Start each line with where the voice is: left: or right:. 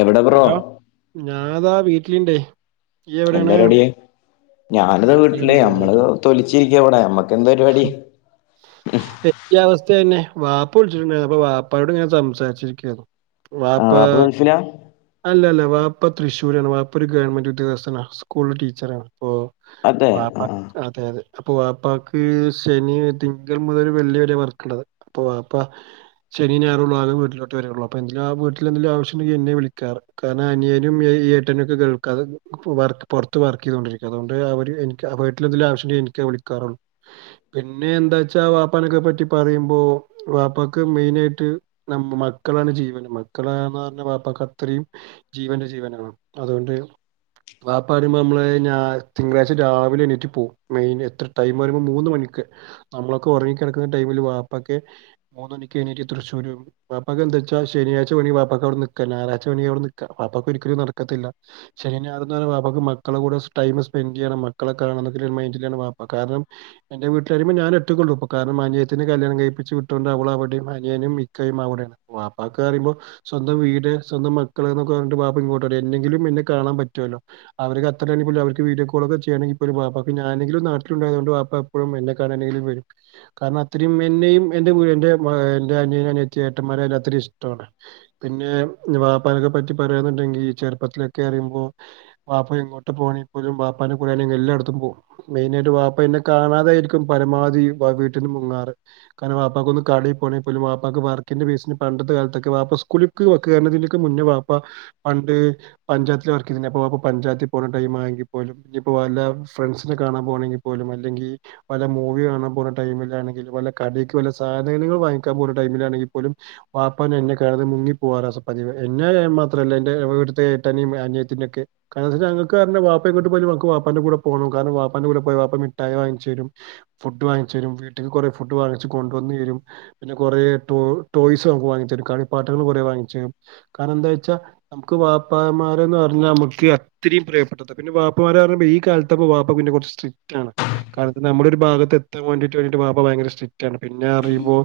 left: എവിടെ bro
right: hello ഞാനത വീട് ട്ടിണ്ടേ.
left: എന്താ റെഡിയെ ഞാനിതാ
right: ഞാൻ
left: വീട്ടില്
right: ശരി ശരി.
left: നമ്മളത്‌ തൊലി ച്ചിരിക്കവടെ നമ്മക് എന്താ പരിപാടി
right: എനിക്ക് അവസ്ഥ തന്നെ വാപ്പ വിളിച്ചിട്ടുണ്ടാരുന്നു അപ്പ വാപ്പായോട് ഇങ്ങനെ സംസാരിച്ചിരിക്കുവായിരുന്നു.
left: ആ വാപ്പ ഗൾഫിലാ
right: അല്ല അല്ല വാപ്പ തൃശ്ശൂരാണ്, വാപ്പ ഒരു ഗവൺമെന്റ് ഉദ്യോഗസ്ഥനാ, സ്കൂളിലെ ടീച്ചറാണ്. ഓ
left: അതെ
right: വാപ്പ
left: ആ ആ
right: അതെ അതെ അപ്പോ വാപ്പാക്ക് ശെനി തിങ്കൾ മുതൽ വെള്ളി വരെ വർക്കിള്ളത്, അപ്പോ വാപ്പാ ശെനി ഞായർ [unintelligible] വീട്ടിലോട്ട് വരുള്ളൂ, അപ്പ എന്തെങ്കിലും ആ വീട്ടിൽ എന്തങ്കിലും ആവശ്യണ്ടെങ്കിൽ എന്നെ വിളി കാർ കാരണം അനിയനും ഈ ഏട്ടനും ഒക്കെ ഗൾ [unintelligible] വർക്ക് പുറത്ത് വർക്ക് ചെയ്തൊണ്ടിരിക്ക അതുകൊണ്ട് അവര് എനിക്ക് വീട്ടിൽ എന്തേലും ആവശ്യമുണ്ടെങ്കി എനിക്ക വിളിക്കാറുള്ളൂ പിന്നെ എന്താ വെച്ചാ വാപ്പാനൊക്കെ പറ്റി പറയുമ്പോ വാപ്പക്ക് മെയിനായിട്ട് മക്കളാണ് ജീവൻ മക്കളയാന്ന് പറഞ്ഞാൽ വാപ്പക്ക് അത് ഇത്രയും ജീവന്റെ ജീവനാണ് അതുകൊണ്ട് വാപ്പ പറയുമ്പോ നമ്മള് തിങ്കളാഴ്ച രാവിലെ എണീറ്റ് പോകും മെയിൻ എത്ര ടൈം വരുമ്പോൾ മൂന്ന് മണിക്ക് നമ്മളൊക്കെ ഉറങ്ങി കിടക്കുന്ന ടൈമിൽ വാപ്പക്കെ മൂന്ന് മണിക്ക് എണീട്ട് തൃശൂരും വാപ്പക്കെ എന്താ വച്ചാ ശനിയാഴ്ച വേണങ്കി വാപ്പാക്കെ അവിടെ നിക്കാം ഞായറാ ഴ്ച്ച വേണെങ്കി അവിടെ നിക്കാം വാപ്പക്ക് ഒരിക്കലും നടക്കത്തില്ല ശനിയും ഞായറും വാപ്പക്ക് മക്കളെ കൂടെ ടൈം സ്പെൻഡ് ചെയ്യണം മക്കളെ കാണണം എന്ന ഒരു മൈൻഡി ലാണ് വാപ്പ കാരണം എന്റെ വീട്ടില് വരുമ്പോ ഞാൻ ഒറ്റക്കുള്ളു കാരണം അനിയത്തിനെ കല്യാണം കഴിപ്പിച്ച് വിട്ടൊണ്ട് അവളവിടെയും അനിയനും ഇക്കയും അവിടെയാണ് വാപ്പാക്കെ പറയുമ്പോ സ്വന്തം വീട് സ്വന്തം മക്കളെന്നൊക്കെ പറഞ്ഞ് വാപ്പ ഇങ്ങോട്ട് വരും എന്നെങ്കിലും എന്നെ കാണാൻ പറ്റുമല്ലോ അവർ അത്ര അവർക്ക് വീഡിയോ കോളൊക്കെ ചെയ്യാണെങ്കിൽ ഒരു ഞാനെങ്കിലും നാട്ടിലുണ്ടായത് കൊണ്ട് വാപ്പ എപ്പോഴും എന്നെ കാണാനെങ്കിലും വരും കാരണം അത്രയും എന്നെയും എന്റെ അനിയൻ അനിയത്തി ഏട്ടന്മാരെയുംഎല്ലാത്തിനെയും ഇഷ്ടമാണ് പിന്നെ വാപ്പാനെക്കെ പറ്റി പറയുന്നുണ്ടെങ്കി ഈ ചെറുപ്പത്തിലൊക്കെ അറീമ്പോ വാപ്പ എങ്ങോട്ട് പോണെ പോലും വാപ്പാടെ കൂടെ എല്ലായിടത്തും പോകും മെയിനായിട്ട് വാപ്പ എന്നെ കാണാതായിരിക്കും പരമാവധി വീട്ടിൽ നിന്ന് മുങ്ങാറ് കാരണം വാപ്പാക്ക് ഒന്ന് കടേൽ പോണെ പോലും വാപ്പാക്ക് വർക്കിന്റെ ബേസിന് പണ്ടത്തെ കാലത്തൊക്കെ വാപ്പ സ്കൂൾക്ക് കേറുന്നതിനൊക്കെ മുന്നേ വാപ്പാ പണ്ട് പഞ്ചായത്തി വർക്ക് ചെയ്തിരുന്നപ്പോ വാപ്പ പഞ്ചായത്തിൽ പോകുന്ന ടൈം ആണെങ്കിൽ പോലും ഇനിയിപ്പോ വല്ല ഫ്രണ്ട്സിനെ കാണാൻ പോണെങ്കിൽ പോലും അല്ലെങ്കിൽ വല്ല മൂവി കാണാൻ പോകുന്ന ടൈമിലാണെങ്കിൽ പോലും കടയിലേക്ക് സാധനങ്ങൾ വാങ്ങിക്കാൻ പോുന്ന ടൈമിലാണെങ്കിൽ പോലും വാപ്പാ ഒന്ന് എന്നെ കാണാതെ മുങ്ങി പോകാറാ പതിവ് എന്നെ മാത്രല്ല എന്റെവിടുത്തെ ഏട്ടനും അനയത്തിനെ ഒക്കെ കാരണം ഞങ്ങക്ക് വാപ്പ എങ്ങോട്ട് പോയാലും ഞങ്ങക്ക് വാപ്പാന്റെ കൂടെ പോണം വാപ്പാന്റെ കൂടെ പോണം വാപ്പ മിട്ടായി വാങ്ങിച്ച് തരും ഫുഡ് വാങ്ങിച്ച് തരും വീട്ടിൽ കുറെ ഫുഡ് വാങ്ങിച്ച് കൊണ്ടുവന്നു തരും പിന്നെ കുറെ ടോയ്സ് ഞങ്ങൾക്ക് വാങ്ങി തരും കളിപ്പാട്ടങ്ങള് കുറേ വാങ്ങി കാരണം എന്താ വെച്ചാ നമുക്ക് വാപ്പാമാരന്ന് പറഞ്ഞാൽ നമുക്ക് അത്രയും പ്രിയപ്പെട്ടത് പിന്നെ വാപ്പമാരെ പറയുമ്പോ ഈ കാലത്ത് വാപ്പ പിന്നെ കുറച്ച് സ്ട്രിക്റ്റ് ആണ് കാരണം നമ്മുടെ ഒരു ഭാഗത്ത് എത്താൻ വേണ്ടിട്ട് വാപ്പ ഭയങ്കര സ്ട്രിക്റ്റ് ആണ് പിന്നെ അറിയുമ്പോ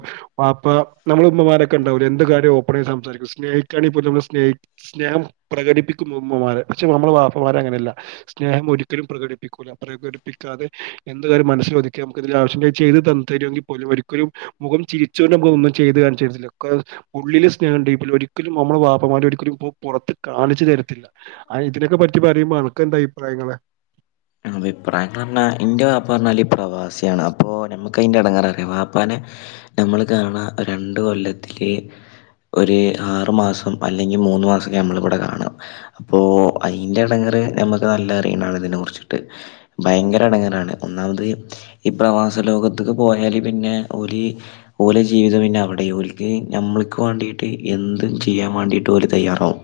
right: വാപ്പ നമ്മൾ ഉമ്മമാരൊക്കെ ഉണ്ടാവില്ലേ എന്ത് കാര്യം ഓപ്പൺ ആയിട്ട് സംസാരിക്കും സ്നേഹിക്കാണെൽ പോലും നമ്മൾ സ്നേഹ സ്നേഹം പ്രകടിപ്പിക്കും ഉമ്മമാരെ പക്ഷെ നമ്മൾ വാപ്പമാരെ അങ്ങനെയല്ല സ്നേഹം ഒരിക്കലും പ്രകടിപ്പിക്കൂല്ല പ്രകടിപ്പിക്കാതെ എന്ത് കാര്യം മനസ്സിൽ ഒതുക്കി നമുക്ക് ഇതിൽ ആവശ്യുണ്ടെ ചെയ്ത് തരുമെങ്കിൽ പോലും ഒരിക്കലും മുഖം ചിരിച്ചുകൊണ്ട് നമുക്ക് ഒന്നും ചെയ്ത് കാണിച്ചു തരത്തില്ല ഉള്ളിലെ സ്നേഹം ഉണ്ട് അതിൽ ഒരിക്കലും നമ്മുടെ വാപ്പമാർ ഒരിക്കലും പുറത്ത് കാണിച്ചു തരത്തില്ല ഇതിനക്കെ പറ്റി പറയുമ്പോ നിനക്കെന്താ അഭിപ്രായങ്ങള്
left: അഭിപ്രായങ്ങളെന്ന് പറഞ്ഞാ ഇന്റെ വാപ്പാന്ന് പറഞ്ഞാല് പ്രവാസിയാണ് അപ്പോൾ നമുക്ക് അതിൻ്റെ ഇടങ്ങേർ അറിയാം വാപ്പാനെ നമ്മൾ കാണാ രണ്ട് കൊല്ലത്തിൽ ഒരു ആറു മാസം അല്ലെങ്കിൽ മൂന്ന് മാസമൊക്കെ നമ്മളിവിടെ കാണാം അപ്പോൾ അതിൻ്റെ ഇടങ്ങേറ് നമുക്ക് നല്ല അറിയുന്നാണ് ഇതിനെ കുറിച്ച് ഭയങ്കര ഇടങ്ങേറാണ് ഒന്നാമത് ഈ പ്രവാസ ലോകത്തേക്ക് പോയാല് പിന്നെ ഒരു ഓലെ ജീവിതം പിന്നെ അവിടെ ഓല്ക്ക് നമ്മൾക്ക് വേണ്ടിട്ട് എന്തും ചെയ്യാൻ വേണ്ടിട്ട് ഓല് തയ്യാറാവും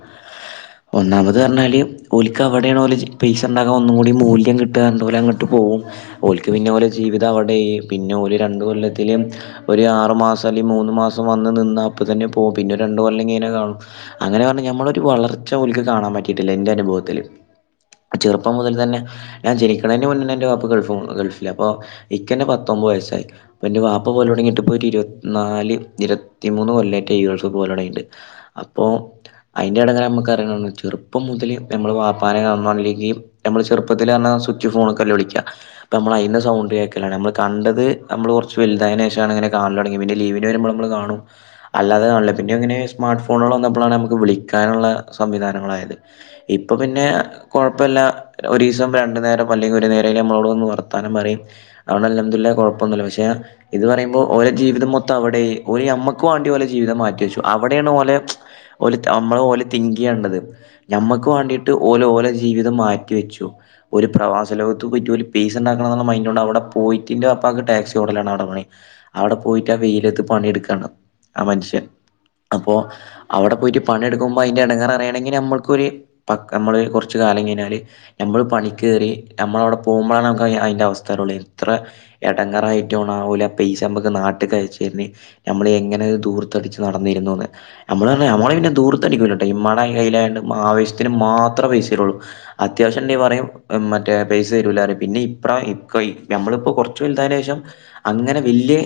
left: ഒന്നാമത് പറഞ്ഞാല് ഓൽക്ക് അവിടെണ് ഓല് പൈസ ഉണ്ടാക്കാൻ ഒന്നും കൂടി മൂല് ല്യം കിട്ടുക അതുപോലെ അങ്ങോട്ട് പോകും ഓല്ക്ക് പിന്നെ പോലെ ജീവിത അവിടെ പിന്നെ ഒരു രണ്ട് കൊല്ലത്തില് ഒരു ആറു മാസം അല്ലെ മൂന്ന് മാസം വന്ന് നിന്നാ അപ്പ തന്നെ പോകും പിന്നെ രണ്ട് കൊല്ലം കയിഞ്ഞ് കാണും അങ്ങനെ പറഞ്ഞ ഞമ്മളെ ഒരു വളർച്ച ഓല്ക്ക് കാണാൻ പറ്റിയിട്ടില്ല എന്റെ അനുഭവത്തില് ചെറുപ്പം മുതൽ തന്നെ ഞാൻ ജനിക്കുന്നതിന് മുന്നേ എന്റെ വാപ്പ ഗൾഫ് ഗൾഫിൽ അപ്പോൾ എനിക്ക് തന്നെ പത്തൊമ്പത് വയസ്സായി അപ്പോൾ എൻ്റെ വാപ്പ പോകല് തുടങ്ങിയിട്ട് ഇപ്പോൾ ഒരു ഇരുപത്തിനാല് ഇരുപത്തിമൂന്ന് കൊല്ലമായിട്ട് ഈ ഗൾഫ് പോകല് തുടങ്ങയിട്ട് അപ്പോൾ അതിൻ്റെ ഇടങ്ങേറ് നമുക്കറിയണം ചെറുപ്പം മുതൽ നമ്മൾ വാപ്പാനെ കാണണ്ടെങ്കിൽ നമ്മൾ ചെറുപ്പ ത്തില് സുച്ച് ഫോണിലൊക്കെയ വിളിക്ക നമ്മള അതിന്റെ സൗണ്ട് കേക്കല നമ്മള് കണ്ടത് നമ്മള് കുറച്ച് വലുതായേനു ശേഷമാണ് അങ്ങനെ കാണല് തുടങ്ങിയെ പിന്നെ ലീവിന് വരുമ്പോ നമ്മള് കാണും അല്ലാതെ കാണലില്ല പിന്നെ ഇങ്ങനെ സ്മാർട്ട് ഫോണുകൾ വന്നപ്പോഴാണ് നമുക്ക് വിളിക്കാനുള്ള സംവിധാനങ്ങളായത് ഇപ്പം പിന്നെ കുഴപ്പമില്ല ഒരു ദിവസം രണ്ടു നേരം അല്ലെങ്കിൽ ഒരു നേരം നമ്മളോട് ഒന്ന് വർത്താനം പറയും അത് കൊണ്ട് അൽഹംദുലില്ലാഹ് കുഴപ്പൊന്നുല്ല പക്ഷെ ഇത് പറയുമ്പോൾ ഓലെ ജീവിതം മൊത്തം അവിടെയി നമ്മക്ക് വേണ്ടിഓലെ ജീവിതം മാറ്റി വെച്ചു അവിടെയാണ് ഓലെ ഓലെ നമ്മള് ഓലെ തിങ്ക് ചെയ്യേണ്ടത് ഞമ്മക്ക് വേണ്ടിട്ട് ഓല ഓലെ ജീവിതം മാറ്റി വെച്ചു ഒരു പ്രവാസ ലോകത്ത് പോയിറ്റ് ഒരു പേസ ഉണ്ടാക്കണം എന്നുള്ള മൈൻഡ് ഉണ്ട് അവിടെ പോയിട്ടിന്റെ അപ്പക്ക് ടാക്സി ഓടലാണ് അവിടെ പണി അവിടെ പോയിട്ട് ആ വെയിലത്ത് പണിയെടുക്കയാണ് ആ മനുഷ്യൻ അപ്പോ അവിടെ പോയിട്ട് പണിയെടുക്കുമ്പോ അതിന്റെ ഇടങ്ങാർ അറിയണെങ്കിൽ നമ്മൾക്കൊരു നമ്മള് കുറച്ച് കാലം കഴിഞ്ഞാല് നമ്മള് പണി ക്കേറി നമ്മളവിടെ പോകുമ്പോഴാണ് നമുക്ക് അതിന്റെ അവസ്ഥേ അറിയൂള്ളൂ എത്ര ഇടങ്ങേറായിട്ടാണ് ഓല് പൈസ നമുക്ക് നാട്ടികയച്ചരുന്നെ നമ്മള് എങ്ങനെ ദൂർത്തടിച്ച് നടന്നിരുന്നുന്ന് നമ്മള് നമ്മള പിന്നെ ദൂർത്തടിക്കൂല്ലട്ടോ ഇമ്മാടെ കയ്യിലായത് കൊണ്ട് ആവശ്യത്തിന് മാത്രേ പൈസ തരുള്ളൂ അത്യാവശ്യം ഒണ്ടേ പറയും മറ്റേ പൈസ തരൂല്ലാന്ന് പിന്നെ ഇപ്ര ഇപ്പ നമ്മളിപ്പോ കുറച്ചു വലുതായേന് ശേഷം അങ്ങനെ വലിയ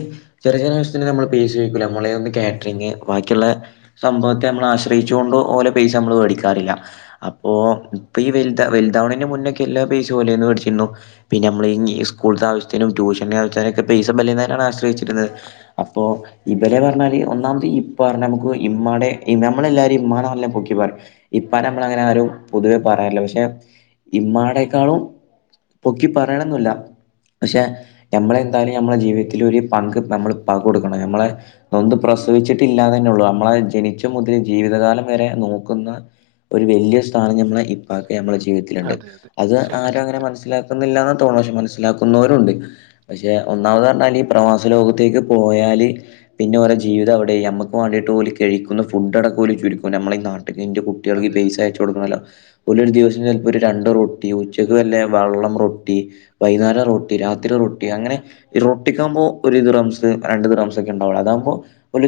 left: ചെറിയ ചെറിയാവശ്യത്തിന് നമ്മൾ പൈസ ചോദിക്കൂല നമ്മളന്ന് കാറ്ററിങ് ബാക്കിയുള്ള സംഭവത്തെ നമ്മൾ ആശ്രയിച്ചു കൊണ്ട് ഓലെ പൈസ നമ്മള് മേടിക്കാറില്ല അപ്പോ ഇപ്പൊ ഈ വ വലുതാവണിന്റെ മുന്നെക്കെ എല്ലാ പൈസ ഓലേന്ന് മേടിച്ചിരുന്നു പിന്നെ നമ്മൾ ഈ സ്കൂളിലത്തെ ആവശ്യത്തിനും ട്യൂഷന്റെ ആവശ്യത്തിന് ഒക്കെ പൈസ [unintelligible] ആശ്രയിച്ചിരുന്നത് അപ്പോ ഇവലെ പറഞ്ഞാല് ഒന്നാമത് ഇ പറഞ്ഞ പോൽ ഇമ്മാടെ നമ്മളെല്ലാരും ഇമ്മാന്ന് പറഞ്ഞ പൊക്കി പറയും ഇപ്പാനെ നമ്മൾ അങ്ങനെ ആരും പൊതുവേ പറയാറില്ല പക്ഷെ ഇമ്മാ യെ ക്കാളും പൊക്കി പറയണൊന്നല്ല പക്ഷെ നമ്മളെ എന്തായാലും നമ്മളുടെ ജീവിതത്തിൽ ഒരു പങ്ക് നമ്മൾ ഉപ്പാക്ക് കൊടുക്കണം നമ്മളെ നൊന്ത് പ്രസവിച്ചിട്ടില്ലാ തന്നെ ഉള്ളൂ നമ്മളെ ജനിച്ച മുതൽ ജീവിതകാലം വരെ നോക്കുന്ന ഒരു വലിയ സ്ഥാനം ഞമ്മളെ ഇപ്പാക്ക് നമ്മുടെ ജീവിതത്തിലുണ്ട്
right: അതെ അതെ
left: അത്
right: സത്യം
left: ആരും അങ്ങനെ
right: സത്യം
left: മനസ്സിലാക്കുന്നില്ല ല്ലാത്തവരുമുണ്ട് പക്ഷേ മനസ്സിലാക്കുന്നവരുമുണ്ട് പക്ഷെ ഒന്നാമത് പറഞ്ഞാൽ ഈ പ്രവാസ ലോകത്തേക്ക് പോയാല് പിന്നെ ഓരെ ജീവിതം അവിടെ നമ്മുക്ക് വേണ്ടിട്ട് ഓല് കഴിക്കുന്നു ഫുഡ് അടക്ക പോലും ചുരുക്കവാ നമ്മള ഈ നാ ട്ടിൽ ന്റെ കുട്ടികൾക്ക്
right: അതെ
left: പൈസ
right: അതെ
left: അയച്ചു കൊടുക്കണല്ലോ ഒരു ദിവസം ഒരു രണ്ട് റൂട്ട് ഉച്ചക്ക് വല്ലേ വെള്ളം റൊട്ടി വൈന്നേരം റൊട്ടി രാത്രി റൊട്ടി അങ്ങനെ റൊട്ടിക്കാകുമ്പോ ഒരു ദിറംസം രണ്ട് ദിറംസൊക്കെ ഉണ്ടാവുള്ള അതാകുമ്പോ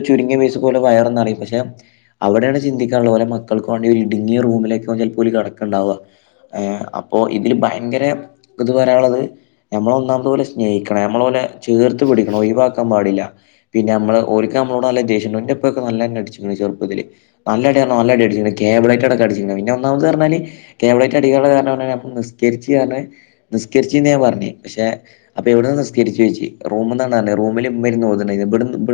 left: ചുരുങ്ങിയ പൈസക്ക് പോലും വയറ് നിറയും പക്ഷെ അവിടെയാണ് ചിന്തിക്കാനുള്ള ഓലെ മക്കൾക്ക് വേണ്ടി ഇടുങ്ങിയ റൂമിലൊക്കെ [unintelligible] കിടക്കണ്ടാവുക അപ്പോ ഇതില് ഭയങ്കര ഇത് പറയാനുള്ളത് ഞമ്മള് ഒന്നാമത് പോലെ സ്നേഹിക്കണം നമ്മളെ പോലെ ചേർത്ത് പിടിക്കണം ഒഴിവാക്കാൻ പാടില്ല പിന്നെ നമ്മള് ഓല്ക്ക് നമ്മളോട് നല്ല ദേഷ്യണ്ട് എന്റുപ്പക്കെ നല്ലെന്നെ അടിച്ചിട്ടുണ്ട് ചെറുപ്പത്തില് നല്ലടിയാണ് നല്ലടി അടിച്ചിട്ടുണ്ട് കേബിളായിട്ട് അടിച്ചിട്ടുണ്ട് ഒന്നാമത് പറഞ്ഞല് കേബിളായിട്ട് അടിക്കാനുള്ള കാരണമെന്ന് പറഞ്ഞാല് നിസ്കരിച്ച നിസ്കരിച്ചന്ന് ഞാ പറഞ്ഞഞ് പക്ഷെ അപ്പൊ എവിടെന്ന് നിസ്കരിച്ചു വെച്ചു റൂമ റൂമിൽ ഇരുന്ന് ത ഇവി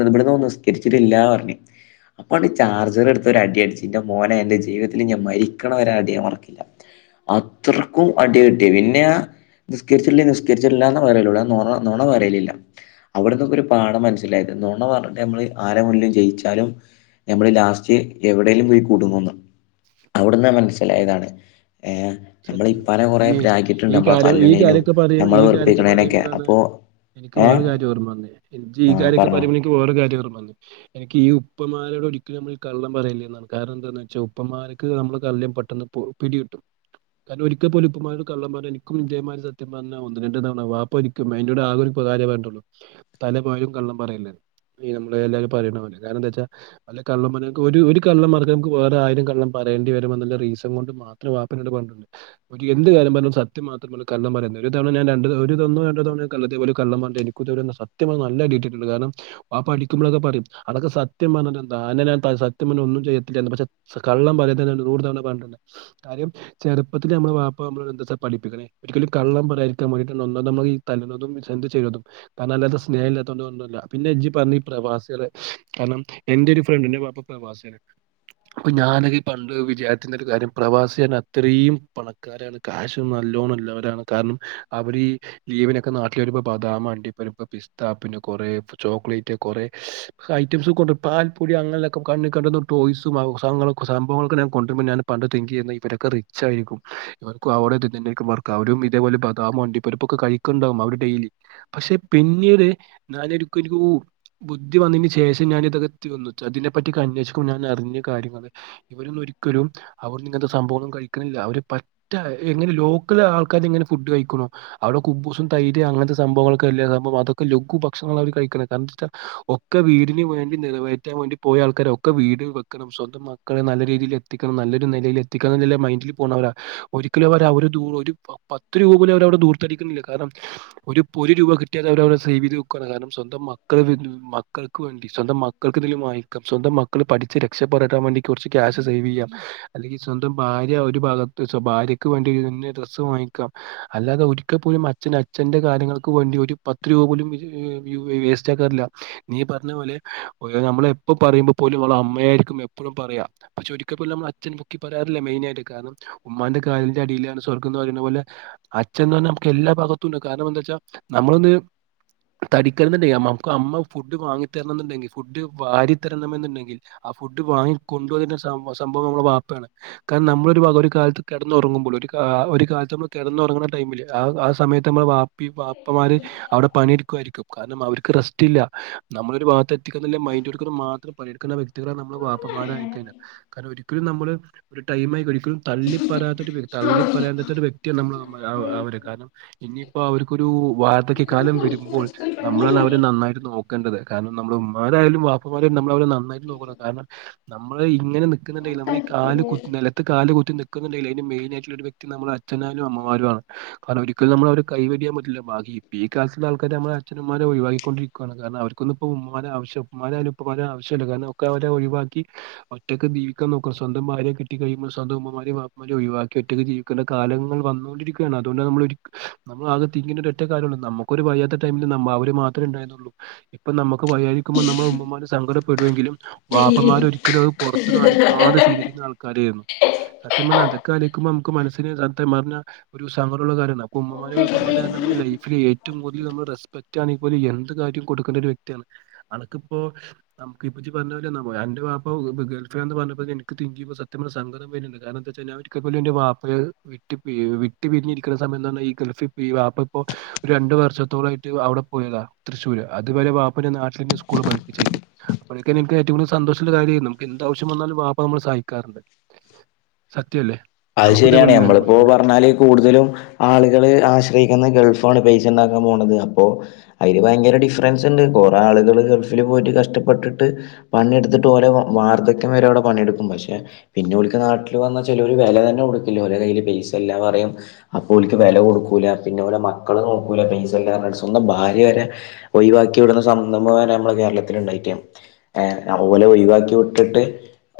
left: ഇവിന്ന് നിസ്കരിച്ചിട്ടില്ല പറഞ്ഞഞ് അപ്പ ഈ ചാർജർ എടുത്ത ഒരു അടി അടിച്ച്ു എന്റെ മോനെ എന്റെ ജീവിതത്തിൽ ഞ മരിക്കണ അടിയൻ മറക്കില്ല അത്ര ും അടി കെട്ടിയ പിന്നെ ആ നിസ്കരിച്ചിട്ടില്ല നികരിച്ചിട്ടില്ലന്ന് പറയലൂ നണ നോണ പറയലില്ല അവിടെന്നൊക്കെ ഒരു പാഠം മനസ്സിലായത് നോണ പറഞ്ഞട്ട നമ്മള് ആരെ മുല്ലും ജയിച്ചാലും നമ്മള് ലാസ്റ്റ് എവിടെേലും പോയി കുടുങ്ങന്ന അവിടുന്ന മനസ്സിലായതാണ് ഏ
right: സത്യം സത്യം ഈ ഈ കാര്യം ഈ
left: തല്ല്ണേനും
right: കാര്യൊക്കെ പറ
left: നമ്മളെ
right: ഈ കാര്യമൊക്കെ
left: വെറുപ്പിക്കണേനൊക്കെ
right: പറയുമ്പോഴാണ്
left: അപ്പോ
right: എനിക്ക് വേറെ
left: ഏഹ്
right: കാര്യം റ പറന്നത് എനി ഈ
left: ആഹ്
right: കാര്യൊക്കെ
left: പറഞ്ഞോ
right: പറയുമ്പോൾ എനിക്ക് വേറെ കാര്യം പറന്നു എനിക്ക് ഈ ഉപ്പമാലയുടെ ഒടുക്കി നമ്മൾ കള്ള പറയല്ലേ എന്നാണ് കാരണം എന്താെന്ന് വെച്ചാൽ ഉപ്പമാലക്ക് നമ്മള് കല്യും പെട്ടെന്ന് പിടി കിട്ടും കാരണം ഒരിക്കൽ പോലുപ്പന്മാരു കള്ളന്മാര എനിക്കും ഇന്ത്യമാര് സത്യം പറഞ്ഞ ഒന്ന് രണ്ട് തവണ വാപ്പ ഒരിക്കും അതിറ ആെ ഒരു കാര്യേണ്ടുള്ളൂ തല പോലും കള്ള പറയില്ല നമ്മള് എല്ലരും പറയണ കാരണം എന്താ വെച്ചാൽല്ല കള്ളന്മാ ഒരു കള്ളന്മാർക്ക് നമക്ക് വേറെ ആും കള്ള പറയേണ്ടി വരമെന്നുള്ള റസൺ കൊണ്ട് മാത്രം വാപ്പട്ണ്ട് എന്ത് കാര്യം പറഞ്ഞാലും സത്യം മാത്രമാണ് കള്ളം പറയുന്നത് ഒരു തവണ ഞൻ ര ഒരു തന്ന രണ്ടോ തവണ കതേപലെ കള്ള പറഞ്ഞ എനിിക്ക സത്യം നല്ലിട്ടുണ്ട് കാരണം പാപ്പ അടിക്കുമോഴൊക്കെ പറയും അതൊക്കെ സയം പറഞ്ഞിന്തെ ഞാ സത്യം പറഞ്ഞ ഒന്നും ചെയ്യത്തില്ല പക്ഷെ കള്ളം പറയൂ തവണഞ്ഞിണ്ട് കാര്യം ഇപ്പ നമ്മെ വാപ്പ നമ്മ എന്താ പഠിപ്പിക്കണേ ഒരിക്കലും കള്ളം പറയിരിക്കാൻ വേണ്ടിട്ട ഒന്നും നമ്മൾ തുന്നതും എന്ത് ചെയ്യുന്നതും കാരണം അല്ലാത്ത സ്നേഹം ഇല്ലാത്തതൊണ്ട് ഒന്നുമല്ല പിന്നെഞ്ജി പറഞ്ഞു ഈ പ്രവാസികള് കാരണം എന്റെറെ ഒരു ഫ്രണ്ട് എന്റെ വാപ്പ പ്രവാസിയാണ് അപ്പൊ ഞാനെ പണ്ട് വിചാത്തിുന്ന ഒരു കാര്യം പ്രവാസിയൻ അത്രയും പണക്കാരാണ് കാശ്ും നല്ലോണ്ണംല്ലവരാണ് കാരണം അവര് ഈ ലീവിനൊക്കെ നാട്ടിൽ വരുമ്പോ ബദാമ വണ്ടിരു പിസ്ത പിന്നെ കുറെ ചോക്ലേറ്റ് കൊറെേ ഐറ്റംസ് കൊണ്ട് പൽപ്പൊടി അങ്ങനെയൊക്കെ കണ്ണ് കണ്ടുന്ന ടോയ്സും സംഭവങ്ങളൊക്കെ ഞാൻ കൊണ്ടരുമ്പോ ഞൻ പണ്ട് തിങ്ക് ചെയ്യുന്നത് ഇവരൊക്കെ റിച്ച ആായിരിക്കും ഇവർക്കും അവിടെ ഇ തന്നക്ക അവരും ഇതേപോലെ ബദാമ വണ്ടി ഇപ്പപ്പൊക്കെ കഴിക്കണ്ടാവും അവര് ഡെയിലി പക്ഷെ പിന്നീട് ഞാനൊനി ബുദ്ധി വന്നതിന് ശേഷം ഞാൻ ഇതകത്തി വന്ന അതിനെപ്പറ്റിെ അന്വേഷിക്ക ഞാൻ അറിഞ്ഞ കാര്യങ്ങള് ഇവരൊന്നും ഒരിക്കലും അവർന്ന ഇങ്ങനത്തെ സംഭവങ്ങളന്നും കഴിക്കണില്ല അവ പറ്റേ എങ്ങനെ ലോക്കൽ ആൾക്കാർ ഇങ്ങനെ ഫുഡ് കഴിക്കണോ അവിടെ കുബൂസും തൈര് അങ്ങനത്തെ സംഭവങ്ങളൊക്കെ എല്ല സംഭവം അതൊക്കെ ലഘു ഭക്ഷങ്ങൾ അവർ കഴിക്കണം കാരണംന്ത വെച്ചാ ഒക്കെ വീടിന് വേണ്ടി നിറവേറ്റാൻ വേണ്ടി പോയ ആൾക്കാരെ ഒക്കെ വീട് വെക്കണം സ്വന്തം മക്കളെ നല്ല രീതിയിൽ എത്തിക്കണം നല്ലൊരു നിലയിൽ എത്തിക്കണംല്ല മൈൻഡില് പോണവരാ ഒരിക്കലും അവർ ദ ഒരു പത്ത് രൂപ പോലും അവടെ ദൂർത്തടിക്കുന്നില്ല കാരണം ഒരു ഒരു രൂപ കിട്ടിയാെ അവര അവടെ സേവ് ചെയ്ത് നെക്കയാണ് കാരണം സ്വന്തം മക്കൾ മക്കൾക്ക് വേണ്ടി സ്വന്തം മക്കൾക്ക് എന്തെലും വാങ്ങിക്കാം സ്വന്തം മക്കൾ പഠിച്ച് രക്ഷപ്പെടട്ടാൻ വേണ്ടി കുറച്ച് ക്യാഷ് സേവ് ചെയ്യാം അല്ലെങ്കിൽ സ്വന്തം ഭാര്യ ഒരു ഭാഗ ഭാര്യക്ക് വേണ്ടിന്നെ ഡ്രസ്സ് വാങ്ങിക്കാം അല്ലാതെ ഒരിക്കൽ പോലും അച്ഛൻ അച്ഛന്റെ കാര്യങ്ങൾക്ക് വേണ്ടി ഒരു പത്ത് രൂപ പോലും വേസ്റ്റ് ആക്കാറില്ല നീ പറഞ്ഞ പോലെ നമ്മള് എപ്പ പറയുമ്പോ പോലും നമ്മ അമ്മയായിരിക്കും എപ്പോഴും പറയാ പക്ഷെ ഒരിക്കൽ പോലും നമ്മ അച്ഛ പക്കി പറയാറില്ല മെയിന ആയിട്ട് കാര ഉമ്മാന്റെറെ കാലിന്റെ അടിയിലാണ് സ്വർഗം എന്ന് പറയുന്നത് പോലെ അച്ന്ന് പറഞ്ഞൽ നമുക്ക് എല്ലാ ഭാഗത്തും ഉണ്ട് കാരണം എന്താ വെച്ചാ നമ്മളൊന്ന് തടിക്കണണ്ടെങ്കിൽ നമുക്ക് അമ്മ ഫുഡ് വാങ്ങി തരണം എന്നുണ്ടെങ്കിൽ ഫുഡ് വാരി തരണമെന്നുണ്ടെങ്കിൽ ആ ഫുഡ് വാങ്ങി കൊണ്ട് വരന്ന്ള്ള സംഭവം നമ്മൾ വാപ്പയാണ് കാരണം നമ്മള് ഒരു ഒരു കാലത്ത് കിടന്നറങ്ങുമ്പോൾ ഒരു ഒരു കാലത്ത് നമ്മൾ കിടന്നുറങ്ങുന്ന ടൈമില് ആ സയത്ത് നമ്മളെ വാ അപ്പമാര് അവിടെ പണിയെടുക്കുമായിരിക്കും കാരണം അവർക്ക് റെസ്റ്റ് ഇല്ല നമ്മള് ഒരു ഭാഗത്തെ എത്തിക്കുന്ന മൈൻഡ് എടുക്ക മാത്രം പണിയെടുക്കുന്ന വ്യക്തികളാ നമ്മള് വാപ്പമാര്. കാരണം ഒരിക്കലും നമ്മള് ഒരു ടൈമായി ഒരിക്കലും തള്ളി പറയാത്ത ഒരു തള്ളി പറയാത്ത ഒരു വ്യക്തിയ നമ്മള് അവര് കാരണം ഇനിയിപ്പോ അവർക്കൊരു വാർധക്യ കാലം വരുമ്പോൾ നമ്മളാണ് അവരെ നന്നായിട്ട് നോക്കേണ്ടത് കാരണം നമ്മള ഉമ്മാരായാലും ബാപ്പമാരായാലും നമ്മൾ അവരെ നന്നായിട്ട് നോക്കണം കാരണം നമ്മള് ഇങ്ങനെ നിക്കുന്നുണ്ടെങ്കിൽ നമ്മൾ ഈ കാ നിലത്ത് കാല് കുത്തി നി അതി മെയിൻായിട്ടുള്ളരു വ്യക്തി നമ്മ അഛനും അമ്മമാുംമാണ് കാരണം ഒരിക്കും നമ്മള് അവര് കൈവടിയാൻ പറ്റില്ല ബാക്കി ഇക്കാലത്തുള്ള ആൾക്കാര് നമ്മളെ അച്ഛനമ്മമാരെ ഒിഴിവാക്കിക്കൊണ്ടിരിക്കുവാണ് കാരണം അവർക്കൊന്ന ഇപ്പം ഉമ്മമാവശ്യ ഉ്മാാലും ഉപ്പമാരേം ആവശ്യമില്ല കാരണം ഒക്കെ അവ ഒിഴിവാക്കി ഒറ്റൊക്കെ ജീവിക്കൻ നോക്കണം സ്വന്തം ഭാര്യയെ കിട്ടി കഴിയുമ്പോ സ്വന്തം ഉമ്മമാരെ ഒഴിവാക്കി ഒറ്റയ്ക്ക് ജീവിക്കുന്ന കാലങ്ങൾ വന്നുകൊണ്ടിരിക്കയാണ് അതുകൊണ്ട് നമ്മ നമ്മള് ആകെ ഇങ്ങിന ഒരു ഒറ്റ കാലം നമുക്കൊര് വയ്യാത്ത ടൈമില് അവര് മാത്രേണ്ടായിരുന്നുള്ളൂ ഇപ്പം നമക്ക് യായിരിക്കുമ്പോ നമ്മ ഉമ്മമാ സങ്കരം വരുമെങ്കിലും ബാപ്പന്മാര ഒരിക്കലും അത് പുറത്തു കാണിക്കാതെ ചെയ്തിരിക്കുന്ന ആൾക്കാരായിരുന്നു അതൊക്കെക്കുമ്പോ നമുക്ക് മനസിന് ഒരു സങ്കടമുള്ള കാര്യ ഉമ്മമാര് വാപ്പമാര് നമ്മുടെ ലൈഫില് ഏറ്റവും കൂതൽ നമ്മ റസ്പെക്റ്റ് ആണ് ഇ പോല എന്ത് കാര്യ കൊടുക്കണ്ട ഒരു വ്യക്തിയാണ് അനക്കിപ്പോ നമുപ്പോ പറഞ്ഞ പോലെ എന്റെ പാപ്പ ഗേൾഫ്രണ്ട് എന്ന് പറഞ്ഞത് എനിക്ക് തിങ്കുമ്പോ സത്യം സങ്കം വരുന്നുണ്ട് കാരണന്ത ജനാവരിക്കൽ പോലും എന്റെ വാപ്പയെ വി വിട്ടി പിരിഞ്ഞ ഇരിക്കണ സമയം ഈ ഗൾഫിൽഈ വാപ്പ ഇപ്പോ ഒരു രണ്ടു വർഷത്തോളംമായിട്ട് അവിടെ പോയതാ തൃശ്ശൂര് അതുപല വാപ്പ നാട്ടിൽ സ്കൂള് പഠപ്പിച്ചിരുന്നു അപ്പോഴൊക്കെ എനിക്ക് ഏറ്റവും കൂടുത സന്തോഷമുള്ള കാര്യമായിരുന്നു ന എന്താവശ്യം വന്നാലും വാപ്പ നമ്മൾ സഹായിക്കാറുണ്ട് സത്യല്ലേ
left: അത്
right: അനക്ക്
left: ശരിയാണ്
right: ഇതേപോലെ എല്ലാരും
left: നമ്മളിപ്പോ
right: പോയിക്കണേ
left: പറഞ്ഞാല് കൂടുതലും ആളുകള് ആശ്രയി ഗൾഫാണ് പൈസ ഉണ്ടാക്കാൻ പോന്നത് അപ്പോ അതില് ഭയങ്കര ഡിഫറൻസ് ഉണ്ട് കൊറെേ ആളുകൾ ഗൾഫിൽ പോയിട്ട് കഷ്ടപ്പെട്ടിട്ട് പണിെടുത്തിട്ട്ഓ വാർധക്യം വരെടെ പണിെയെടുക്കും പക്ഷെ പിന്നെ ഓൽക് നാട്ടിൽ വന്നാ ചെലോൽക്ക് വില തന്നെ കൊടുക്കൂല ഓര കയ്ൽ പൈസ എല്ലാം പറയും അപ്പോക്ക് വില കൊടുക്കൂല പിന്നെ പോലെ മക്കള് നോക്കൂല പൈസല്ല സ്വന്തം ഭാര്യ വരെ ഒഴിവാക്കി വിടുന്ന സംഭവം നമ്മളെ കേരളത്തി ഉണ്ടായിരിക്ക ഓലെ ഒഴിവാക്കി വിട്ടിട്ട്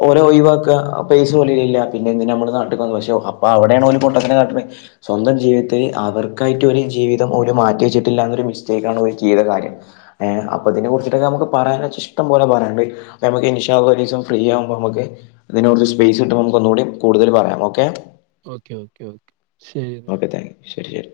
left: ഓല ഒഴിവാക്ക പൈസ പോല പിന്നെന്തിനാ മ്മക്ക് നാ പക്ഷ അപ്പൊ അവിടെയാണ് പൊട്ടത്തരം കാട്ടി സ്വന്തം ജീവിത്തില് അവർക്കായിട്ട് ഒരു ജീവിതം മാറ്റി വച്ചിട്ടില്ലൊരു മിസ്റ്റേക് ആണ് കാര്യം അപ്പ അതിനെ കുറിട്ടൊക്കെ നമു പറയാൻ വെ ഇഷ്ടം പോലെ പറയാനുണ്ട് ഇൻഷാ അല്ല ഫ്രീ ആകുമ്പോ നമുക്ക് അതിനച്ച് സ്പേസ് ഇട്ടുമ്പോ നമൂടി കൂടുതൽ പറയാം okay
right: okay okay okay
left: okay thank you ശരി ശരി